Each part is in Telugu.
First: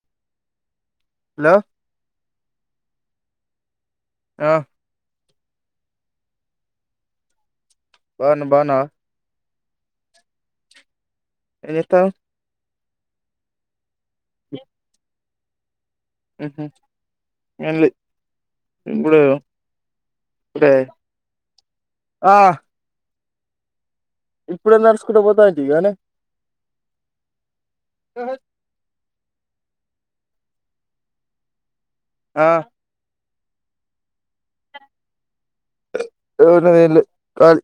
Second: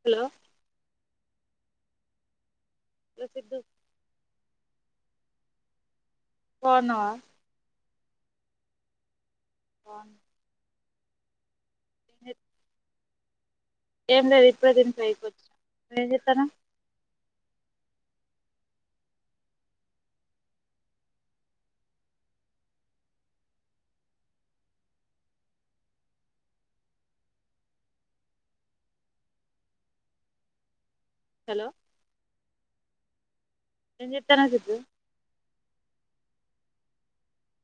తిరో హలో ప్రసిద్దు డ బాగున్నావా బావున్నా బావున్నావా బాన్ ఏం చెత్తావ్ ఏందో ఇప్పుడే తింటే అయిపోత్ ఏం చెత్తన్నావ్ ఏమి లే ఇప్పుడు ఇప్పుడే ఆ ఇప్పుడే నడుచుకుంట పోతాంటిగానే హలో ఆ ఏం చెత్తన్నావ్ సిద్ధూ [unintelligible] కాలీ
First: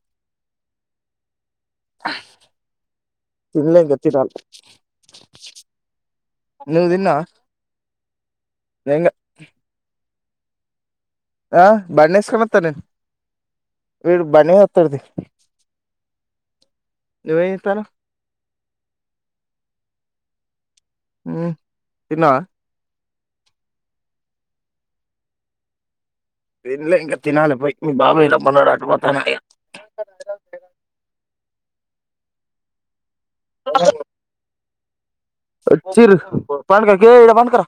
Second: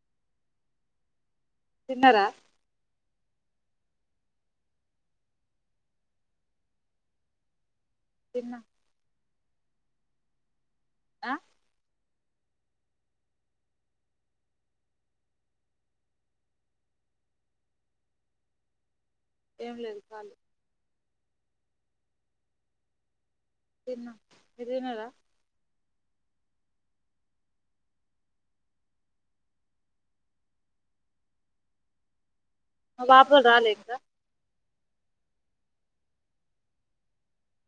తీన్నరా తిన్నలే ఇంకా తినాలి నువ్వు తిన్నావా తిన్నా వెంగా ఆ బండి సుకోస్త నేను వీడు బండి మీద వత్తాడు తీ నువ్వేం చెత్తన్నావ్ ఏం లేదు కాలి ఉ తిన్నావా తిన్నా మీరు తిన్నారా తినలే ఇంకా తినాలి పోయి మీ బాబాలా పన్నాడు అటుపోతాను మా బాపు వాళ్ళు రాలే ఇంకా వచ్చిర్రు పండుకో కే ఇడా పండుకోర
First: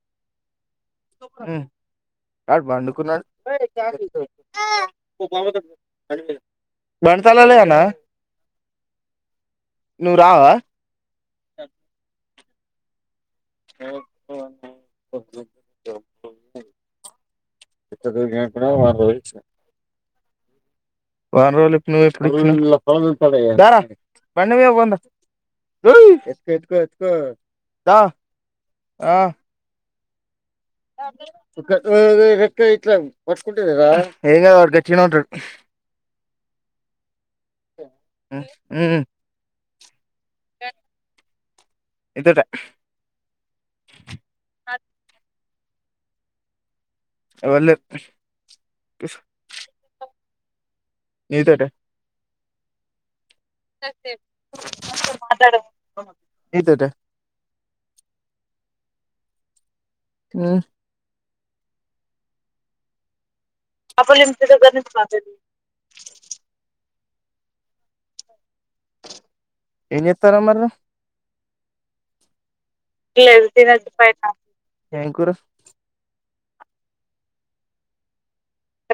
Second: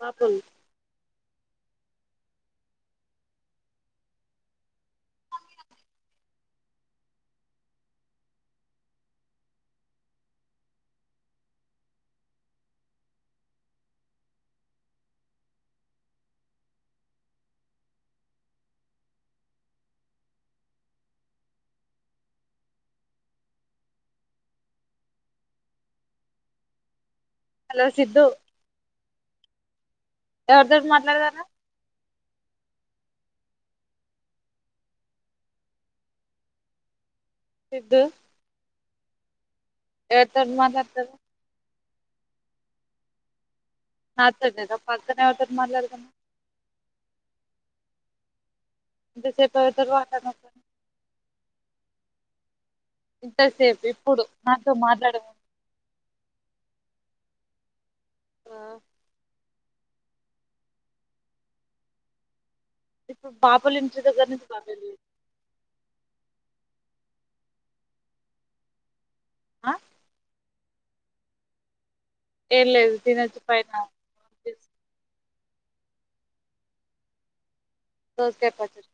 పాపయ్ ఉ వాడు పండుకున్నాడు బండి తాళాలు లెవ్ అన్న నువ్వు రావా [inaudible] [unintelligible] వారం పోయివచ్చిన వారం రోజులు ఇప్పుడు నువ్వు [unintelligible] ధారా బండి మీదా పోదాం రా వుయ్ ఎత్తుకో ఎత్తుకో ఎత్తుకో హలో దా సిద్ధు ఆ ఎవరితోటి మాట్లాడతన్నావ్ ఎత్తుకో ఓయ్ ఇట్లా పట్టుకుంటే కాదా ఏం వాడు గట్టిగానే ఉంటడు సిద్ధు ఊ ఎవరితోటి మాట్లాడుతున్నావ్ నితోటే నాతోటీ నా పద్ధానా ఎవరితో మాట్లాడుతున్నావ్ ఎవరు లేరు ఇంత సేపు ఎవరితోటి మాట్లాడుతున్నావ్ [inaudible] ఇంతసేపు ఇప్పుడు నాతో మాట్లాడ నేతోటె ఆ హ్మ్ బాపలు ఇంటి దగ్గర నుంచి బాతలు ఆ ఏం చేస్తన్నావ్ మరి ఏం లేదు తినొచ్చి [unintelligible] పైన ఏం కూర దోసకాయి పచ్చడి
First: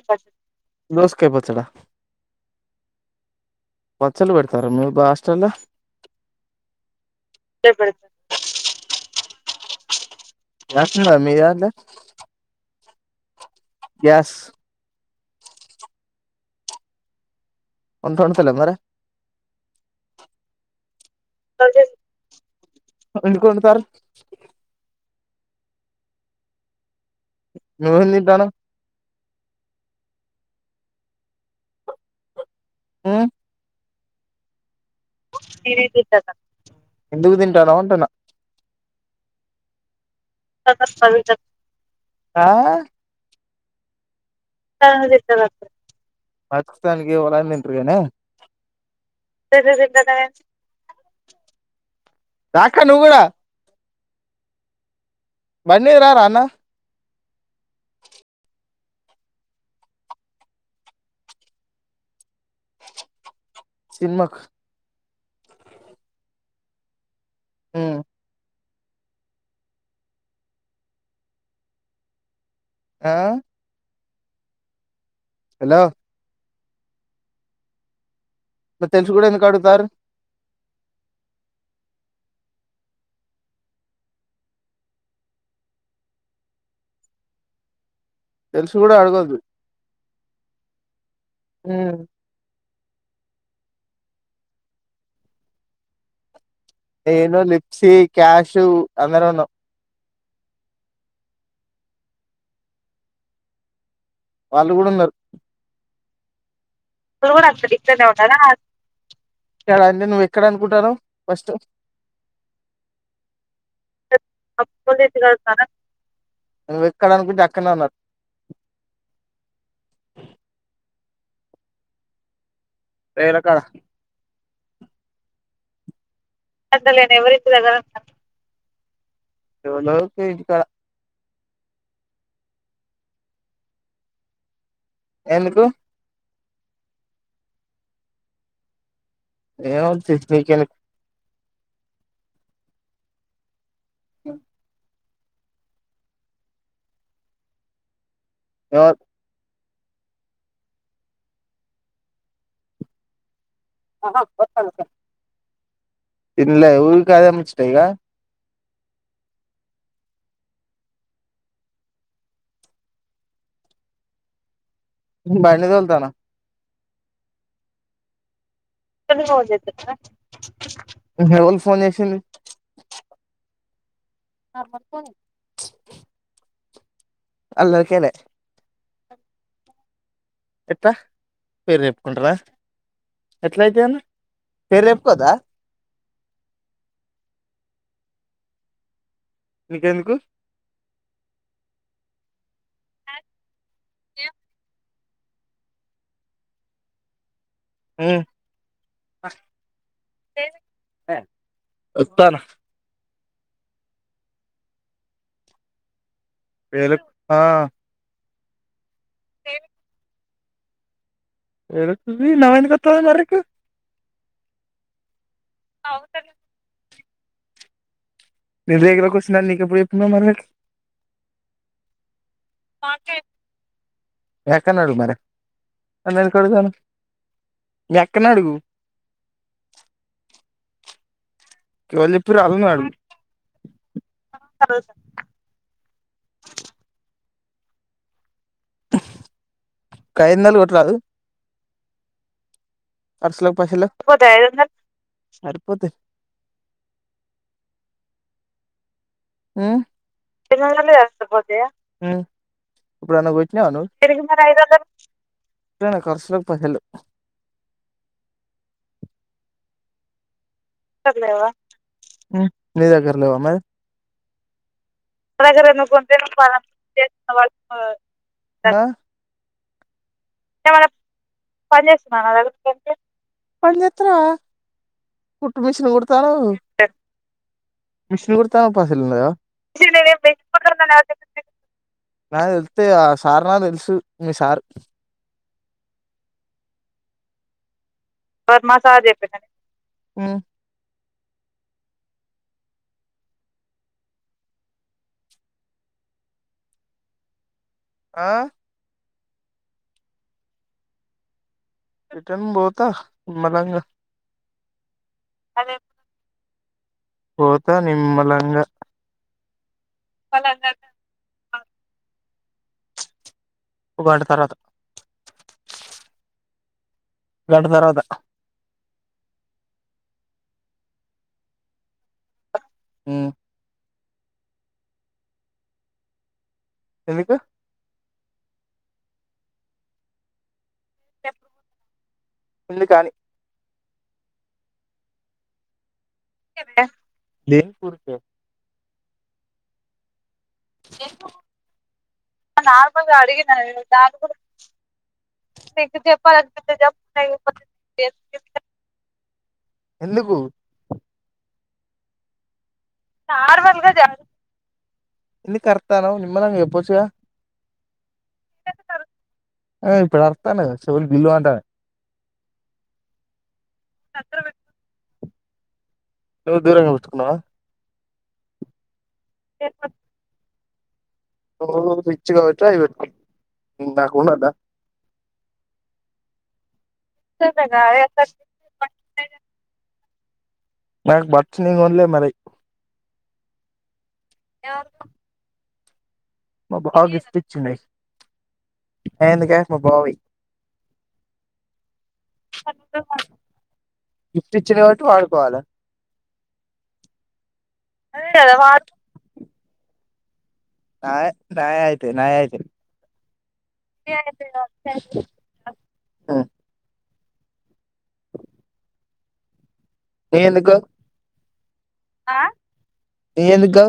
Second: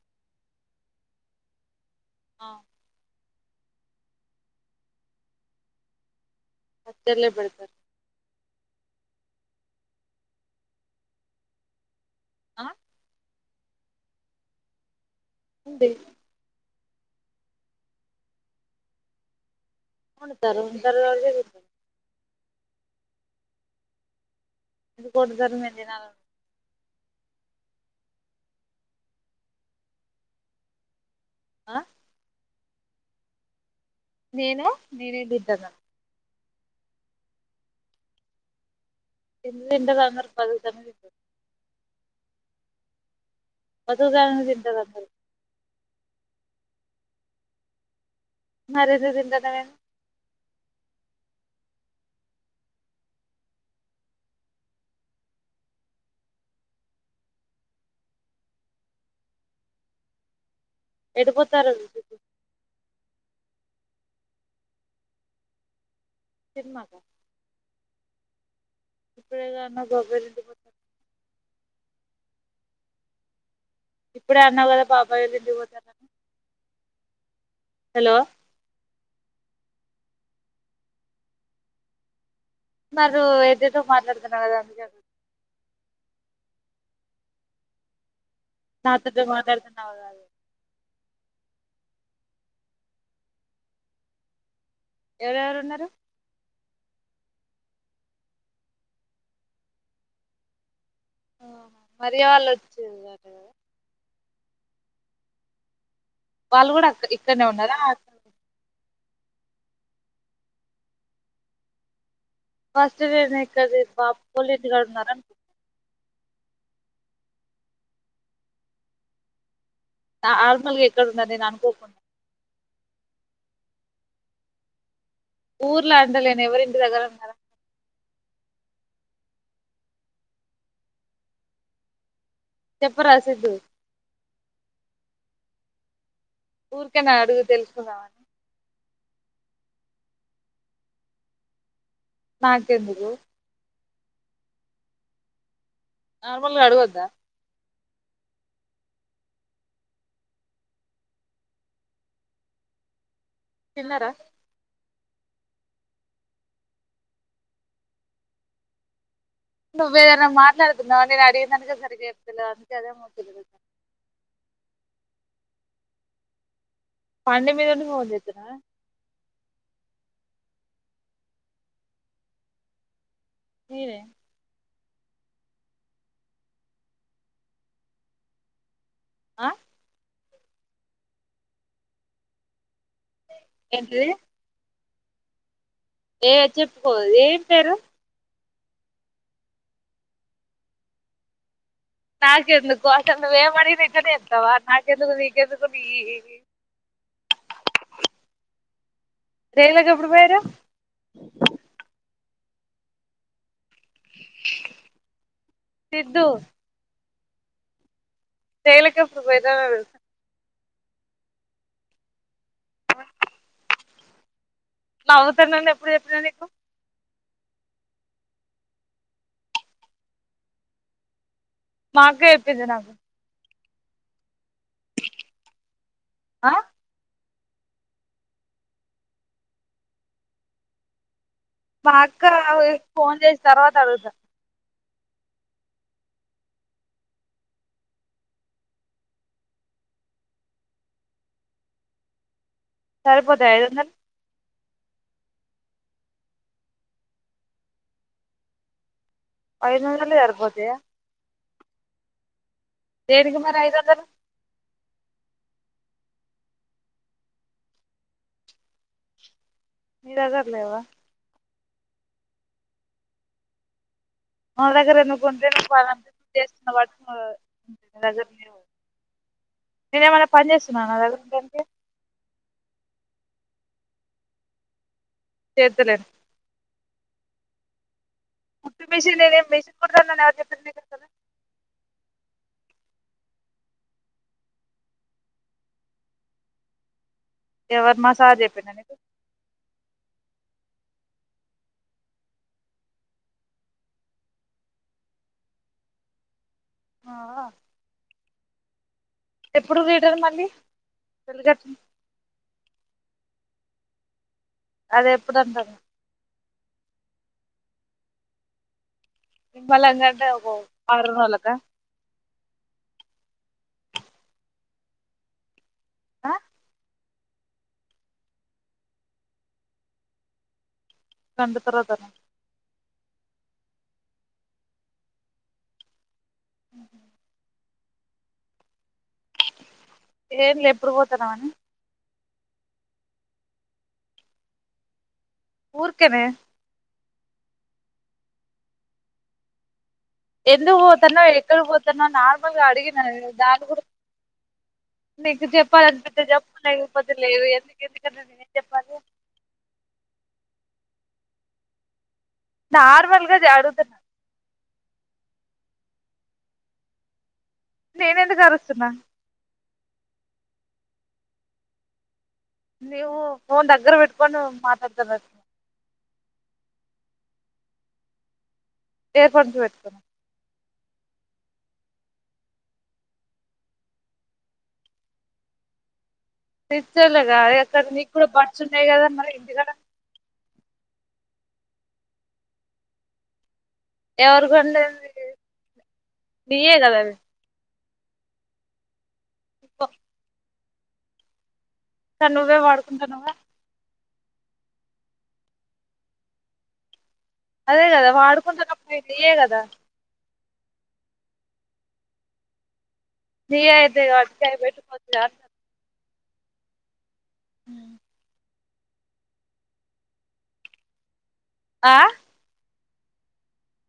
దోసకాయి పచ్చడా ఆ పచ్చడలు పెడతారా మీ బా హాస్టల్లో పచ్చడులేే బేడతారు పెడతారు గ్యాస్ ఉందా మీయెడల ఆ గ్యాస్ అంది ఉంటంటతలే అన్నర తారు ఉంటారు [inaudible] ఎందుకు వండుతారు వండుతారు నేను తినాలి నువ్వు ఏం తింటనావ్ ఆ హ్మ్ నేను నేనే తింటాను ఎందుకు తింటానవ్ అంటున్న ఏం తింటారు అందరూ ఆ [unintelligible] అందరు బతుకుతానికి ఎవరు అన్న తింటారు కానీ మరి రోజు తింటున్నావ్ ఎ రా అక్క నువ్వు కూడా బడి రా రా అన్న వస్తారు వాళ్ళు ఉమ్మక్ సినిమాగా మ్మ్ ఇప్పుడేగా అన్నావ్ బాబాయ్ వాళ్ళ ఇంటికి పోత అని ఆ ఇప్పుడే అన్నావ్ కదా బాబాయ వాళ్ళ ఇంటికి పోత హలో అని హలో తెల్సి కూడా ఎందుకు అడుగుతారు మీరు ఏదైతో మాట్లాడుతున్నారు కదా అందుకే తెలుసు కూడా పెద్దగా మాట్లాడుతున్నావ్ కథ హ్మ్ ఎవరెవరు ఉన్నారు నేను లిప్సి క్యాషు అందరం ఉన్నాం ఆ మర్యా వాళ్ళు వచ్చిరు అంట కదా వాళ్ళు కూడా ఉన్నారు వాళ్ళు కూడా అక్క ఇరు ఇక్కడనే కూడా అంత ఉన్నారా ఇక్కడనే ఉన్నారా ఇక్కడ అండి నువ్వు ఎక్కడ అనుకుంటాను ఫస్ట్ నువ్వు [unintelligible] ఎక్కడ అనుకుంటే అక్కడనే ఉన్నారు నార్మల్ గ ఎక్కడ ఉన్నారు నేన్ అనుకోకుండ లేనక్క ఊర్లో అండలేమ్ అసలు నేను ఎవరి ఇంటి దగ్గర ఉండను ఎవర్నో పీకుతా చెప్పరా సిద్ధు ఎందుకు ఊర్కేనా అడిగి తెలుసుకుందామని ఏం ఉంది షెడ్ పికెయలీ నాకెందుకు ఆ నార్మల్గా అడుగొద్దా రాకు తిన్నారా ఇంద లా ఊరు కాద ముచ్చటెగా నువ్వు ఏదైనా మాట్లాడుతున్నావ నేను అడిగినదానికె సరిగ్గా చెప్తులే అందుకే అదే ముచ్చట అడుగుతున్న బండి తోల్ త్తన పండి మీద ఉండి ఫోన్ జెత్తునవా ఫోన్ జెత్తునావ ఎవల్ ఫోన్ చేసింది మీరే నార్మల్ ఫోనే అల్ల్ ఒకేనే ఆ.... ఎట్ట పేరు చెప్పుకుంట్ర ఎట్లా అయితే అన్న ఏంటిది పేరు చెప్పుకోవద్దా ఏ చెప్పుకోదు ఏం పేరు నికేందుకు నాకు ఎందుకోసం నువ్వు ఏం అడిగిన ఇట్లనే చెప్తావ నా నీకు ఎందుకు నీకు ఎందుకు నీయి హ్మ్ రేల్లోకి ఎప్పుడు పోయారు దాన సిద్ధు ఏలుక్ ఆహ్హ్ జయలికప్పుడు పోయిదా విసా నవ్వేందుకొత్తొది అర్ర్ నీకు నవ్వుతున్నా అని ఎప్పుడు చెప్పినా నీకు ఇంటి దగ్గరే కుర్చున అని నీకు ఎప్పుడు చెప్పినా మరి నీకు మా అక్క ఎప్పింది నాకు మీ అక్కను అడుగు మరి నన్ను ఎందుకు ఆ అడుగుతన్నావ్ మీ అక్కని అడుగు మా ఎవలు అక్క చెప్పిర్రో ఆళ్ళను ఫోన్ చేసి తర్వాత అడుగుతా అడుగుతాను ఒక ఐదొందలు కొట్టరాదు పర్స్ సరిపోతాయి లోకి ఐదు పైసల్ వందలు లేవ్ సరిపోతయ్ హ్మ్ ఐదు వందలు సరిపోతాయా ఐదొందల్ అన్న ఎస్తావ జయ హ్మ్ ఇప్పుడు ఎవన్నా దేనికి మరి గొట్టినావ ఐదు నువ్వు వందలు పెరిగిందా ఐదొందలు ఒరేయ్ నాకస్సల్ పైసల్ లేవ్ [unintelligible] హ్మ్ నీ దగ్గర లేవా మరి ఎవర్ దగర నువ్వు నా ఉంటే దగ్గర ఎందుకు ఉంటే నువ్వు పని చేస్తున్న వాళ్ళు [unintelligible] నేనెమన్నా ఏమన్నా పని చేస్తున్నారా పని చేస్తార కుట్టు మిషన్ చేద్దలేను కుడుతున్నావ్ [inaudible] మిషన్ కుడతన్నావ్ కుట్టు పైసల్ మిషన్ ఉన్నాయ నేనేం మిషన్ కుడతానని ఎవరు చెప్పింది నీకు అసలు నాక్ తెల్సు అయితే ఆ సార్ నాక్ తెలుసు మీ సార్ ఎవరి మాస్ ఎవర్ మా సార్ చెప్పిర్ ఆహా ఆ ఎప్పుడు రీడర్ మళ్ళీ రిటర్న్ బోత నిమలంగా అది ఎప్పుడనారు పోత నిమ్మలంగా నిమ్మలంగేనే పో వాళ్ళందరినీ అరుణార్లక ఒక గంట తర్వాత గంట తర్వాత గంట తరువాతనా హ్మ ఎందుకు ఏం లే ఎప్పుడు పోతానవనీ ఎందుకని ఊర్కనే [unintelligible] ఎందుకు పోతునవ్ ఎక్కడికి పోతునోవ్ నార్మల్ గా అడిగన నార్మల్గా అడిగిన దానిక్ కూడా దాని గురించి నీకు నీకు చెప్పాలిఅనిపితే చెప్పు చెప్పాలనిపిస్తే లేకపోతే లేదు లేకపోతే ఎందుకు ఎందుకంటే నేనేం చెప్పాలి ఎందుకు నార్మల్గా నార్మల్గా జడుగుతున్నా చెప్పు ఎందుకు అరుతునవ్ నిమ్మలంగా చేపచ్చు కదా నేనఎందుకు అరుస్తున్న ఆ ఇప్పుడు అర్తనేవే చెవులు గిల్వ అంటేనయ నీవు ఫోన్ దగ్గరబట్కకొని మాట్లాడతానవ నువ్వు దూరంగా పెట్టుకునవా ఎయిర్పోడ్స్ పెట్టుకున్న నువ్వు రిచ్ కాబట్టు అవి పెట్టుకునవ్ నాక్ వుండదా రిచోలా కాద నీకీ కూడా బడ్స్ ఉనాయి కదా ఇంటికాడ నాక్ బడ్స్ [unintelligible] మరి ఎవరుకొనలేద మరి మా బావ గిఫ్ట్ ఇచ్చింది ఏ ఎందుక మ బావి స నువ్వే అ వాడుకుంటానవ్గ్ గిఫ్ట్ ఇచ్చిన కాబట్టి వాడుకోవాలా అదే కదా వాడుకుంట [unintelligible] కదా నా నాయ అయితే నాయ అయితే నీవయితేకథ పెట్టుకోవచ్చు కదా హ్మ హ్మ నేనెందుకు? ఆ నేనెందుకు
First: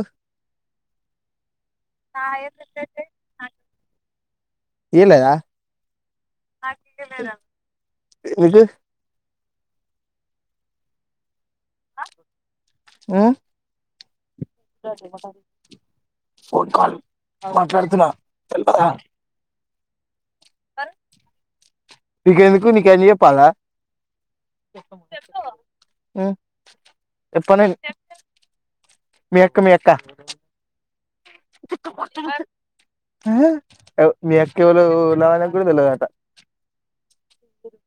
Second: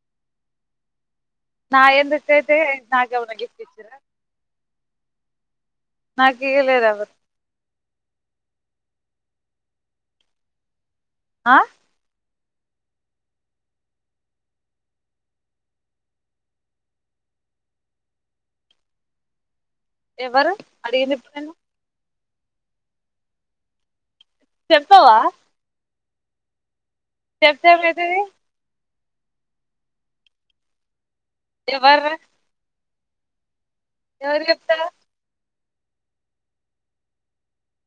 నాయేందుకయితయ్ ఎందుకైతయి నాకేవర్న్ గిఫ్ట్ ఇచ్చిర్రా ఇయ్యలేదా నాకియ్యలేదెవ్వరు నికి ఆ ఉమ్ గట్లినపడింద్ ఫోన్ కాల్ మాట్లాడుతున్నా తెల్వదా ఎవరు అడిగిందిప్పుడు నిన్ను నీకేందుకు నికన్ని జెప్పాల్లా చెప్పవా ఉమ్ చెప్తేమైతది? మి అక్క మి అక్క ఎవర్రా మీ ఎవరు చెప్తారు అక్కయొల్లునాన్నగుడా [unintelligible]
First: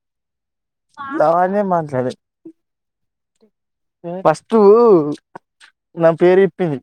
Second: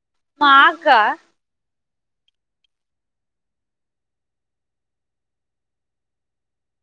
మా అక్క [unintelligible] ఫస్టూ నా పేరు చెప్పింది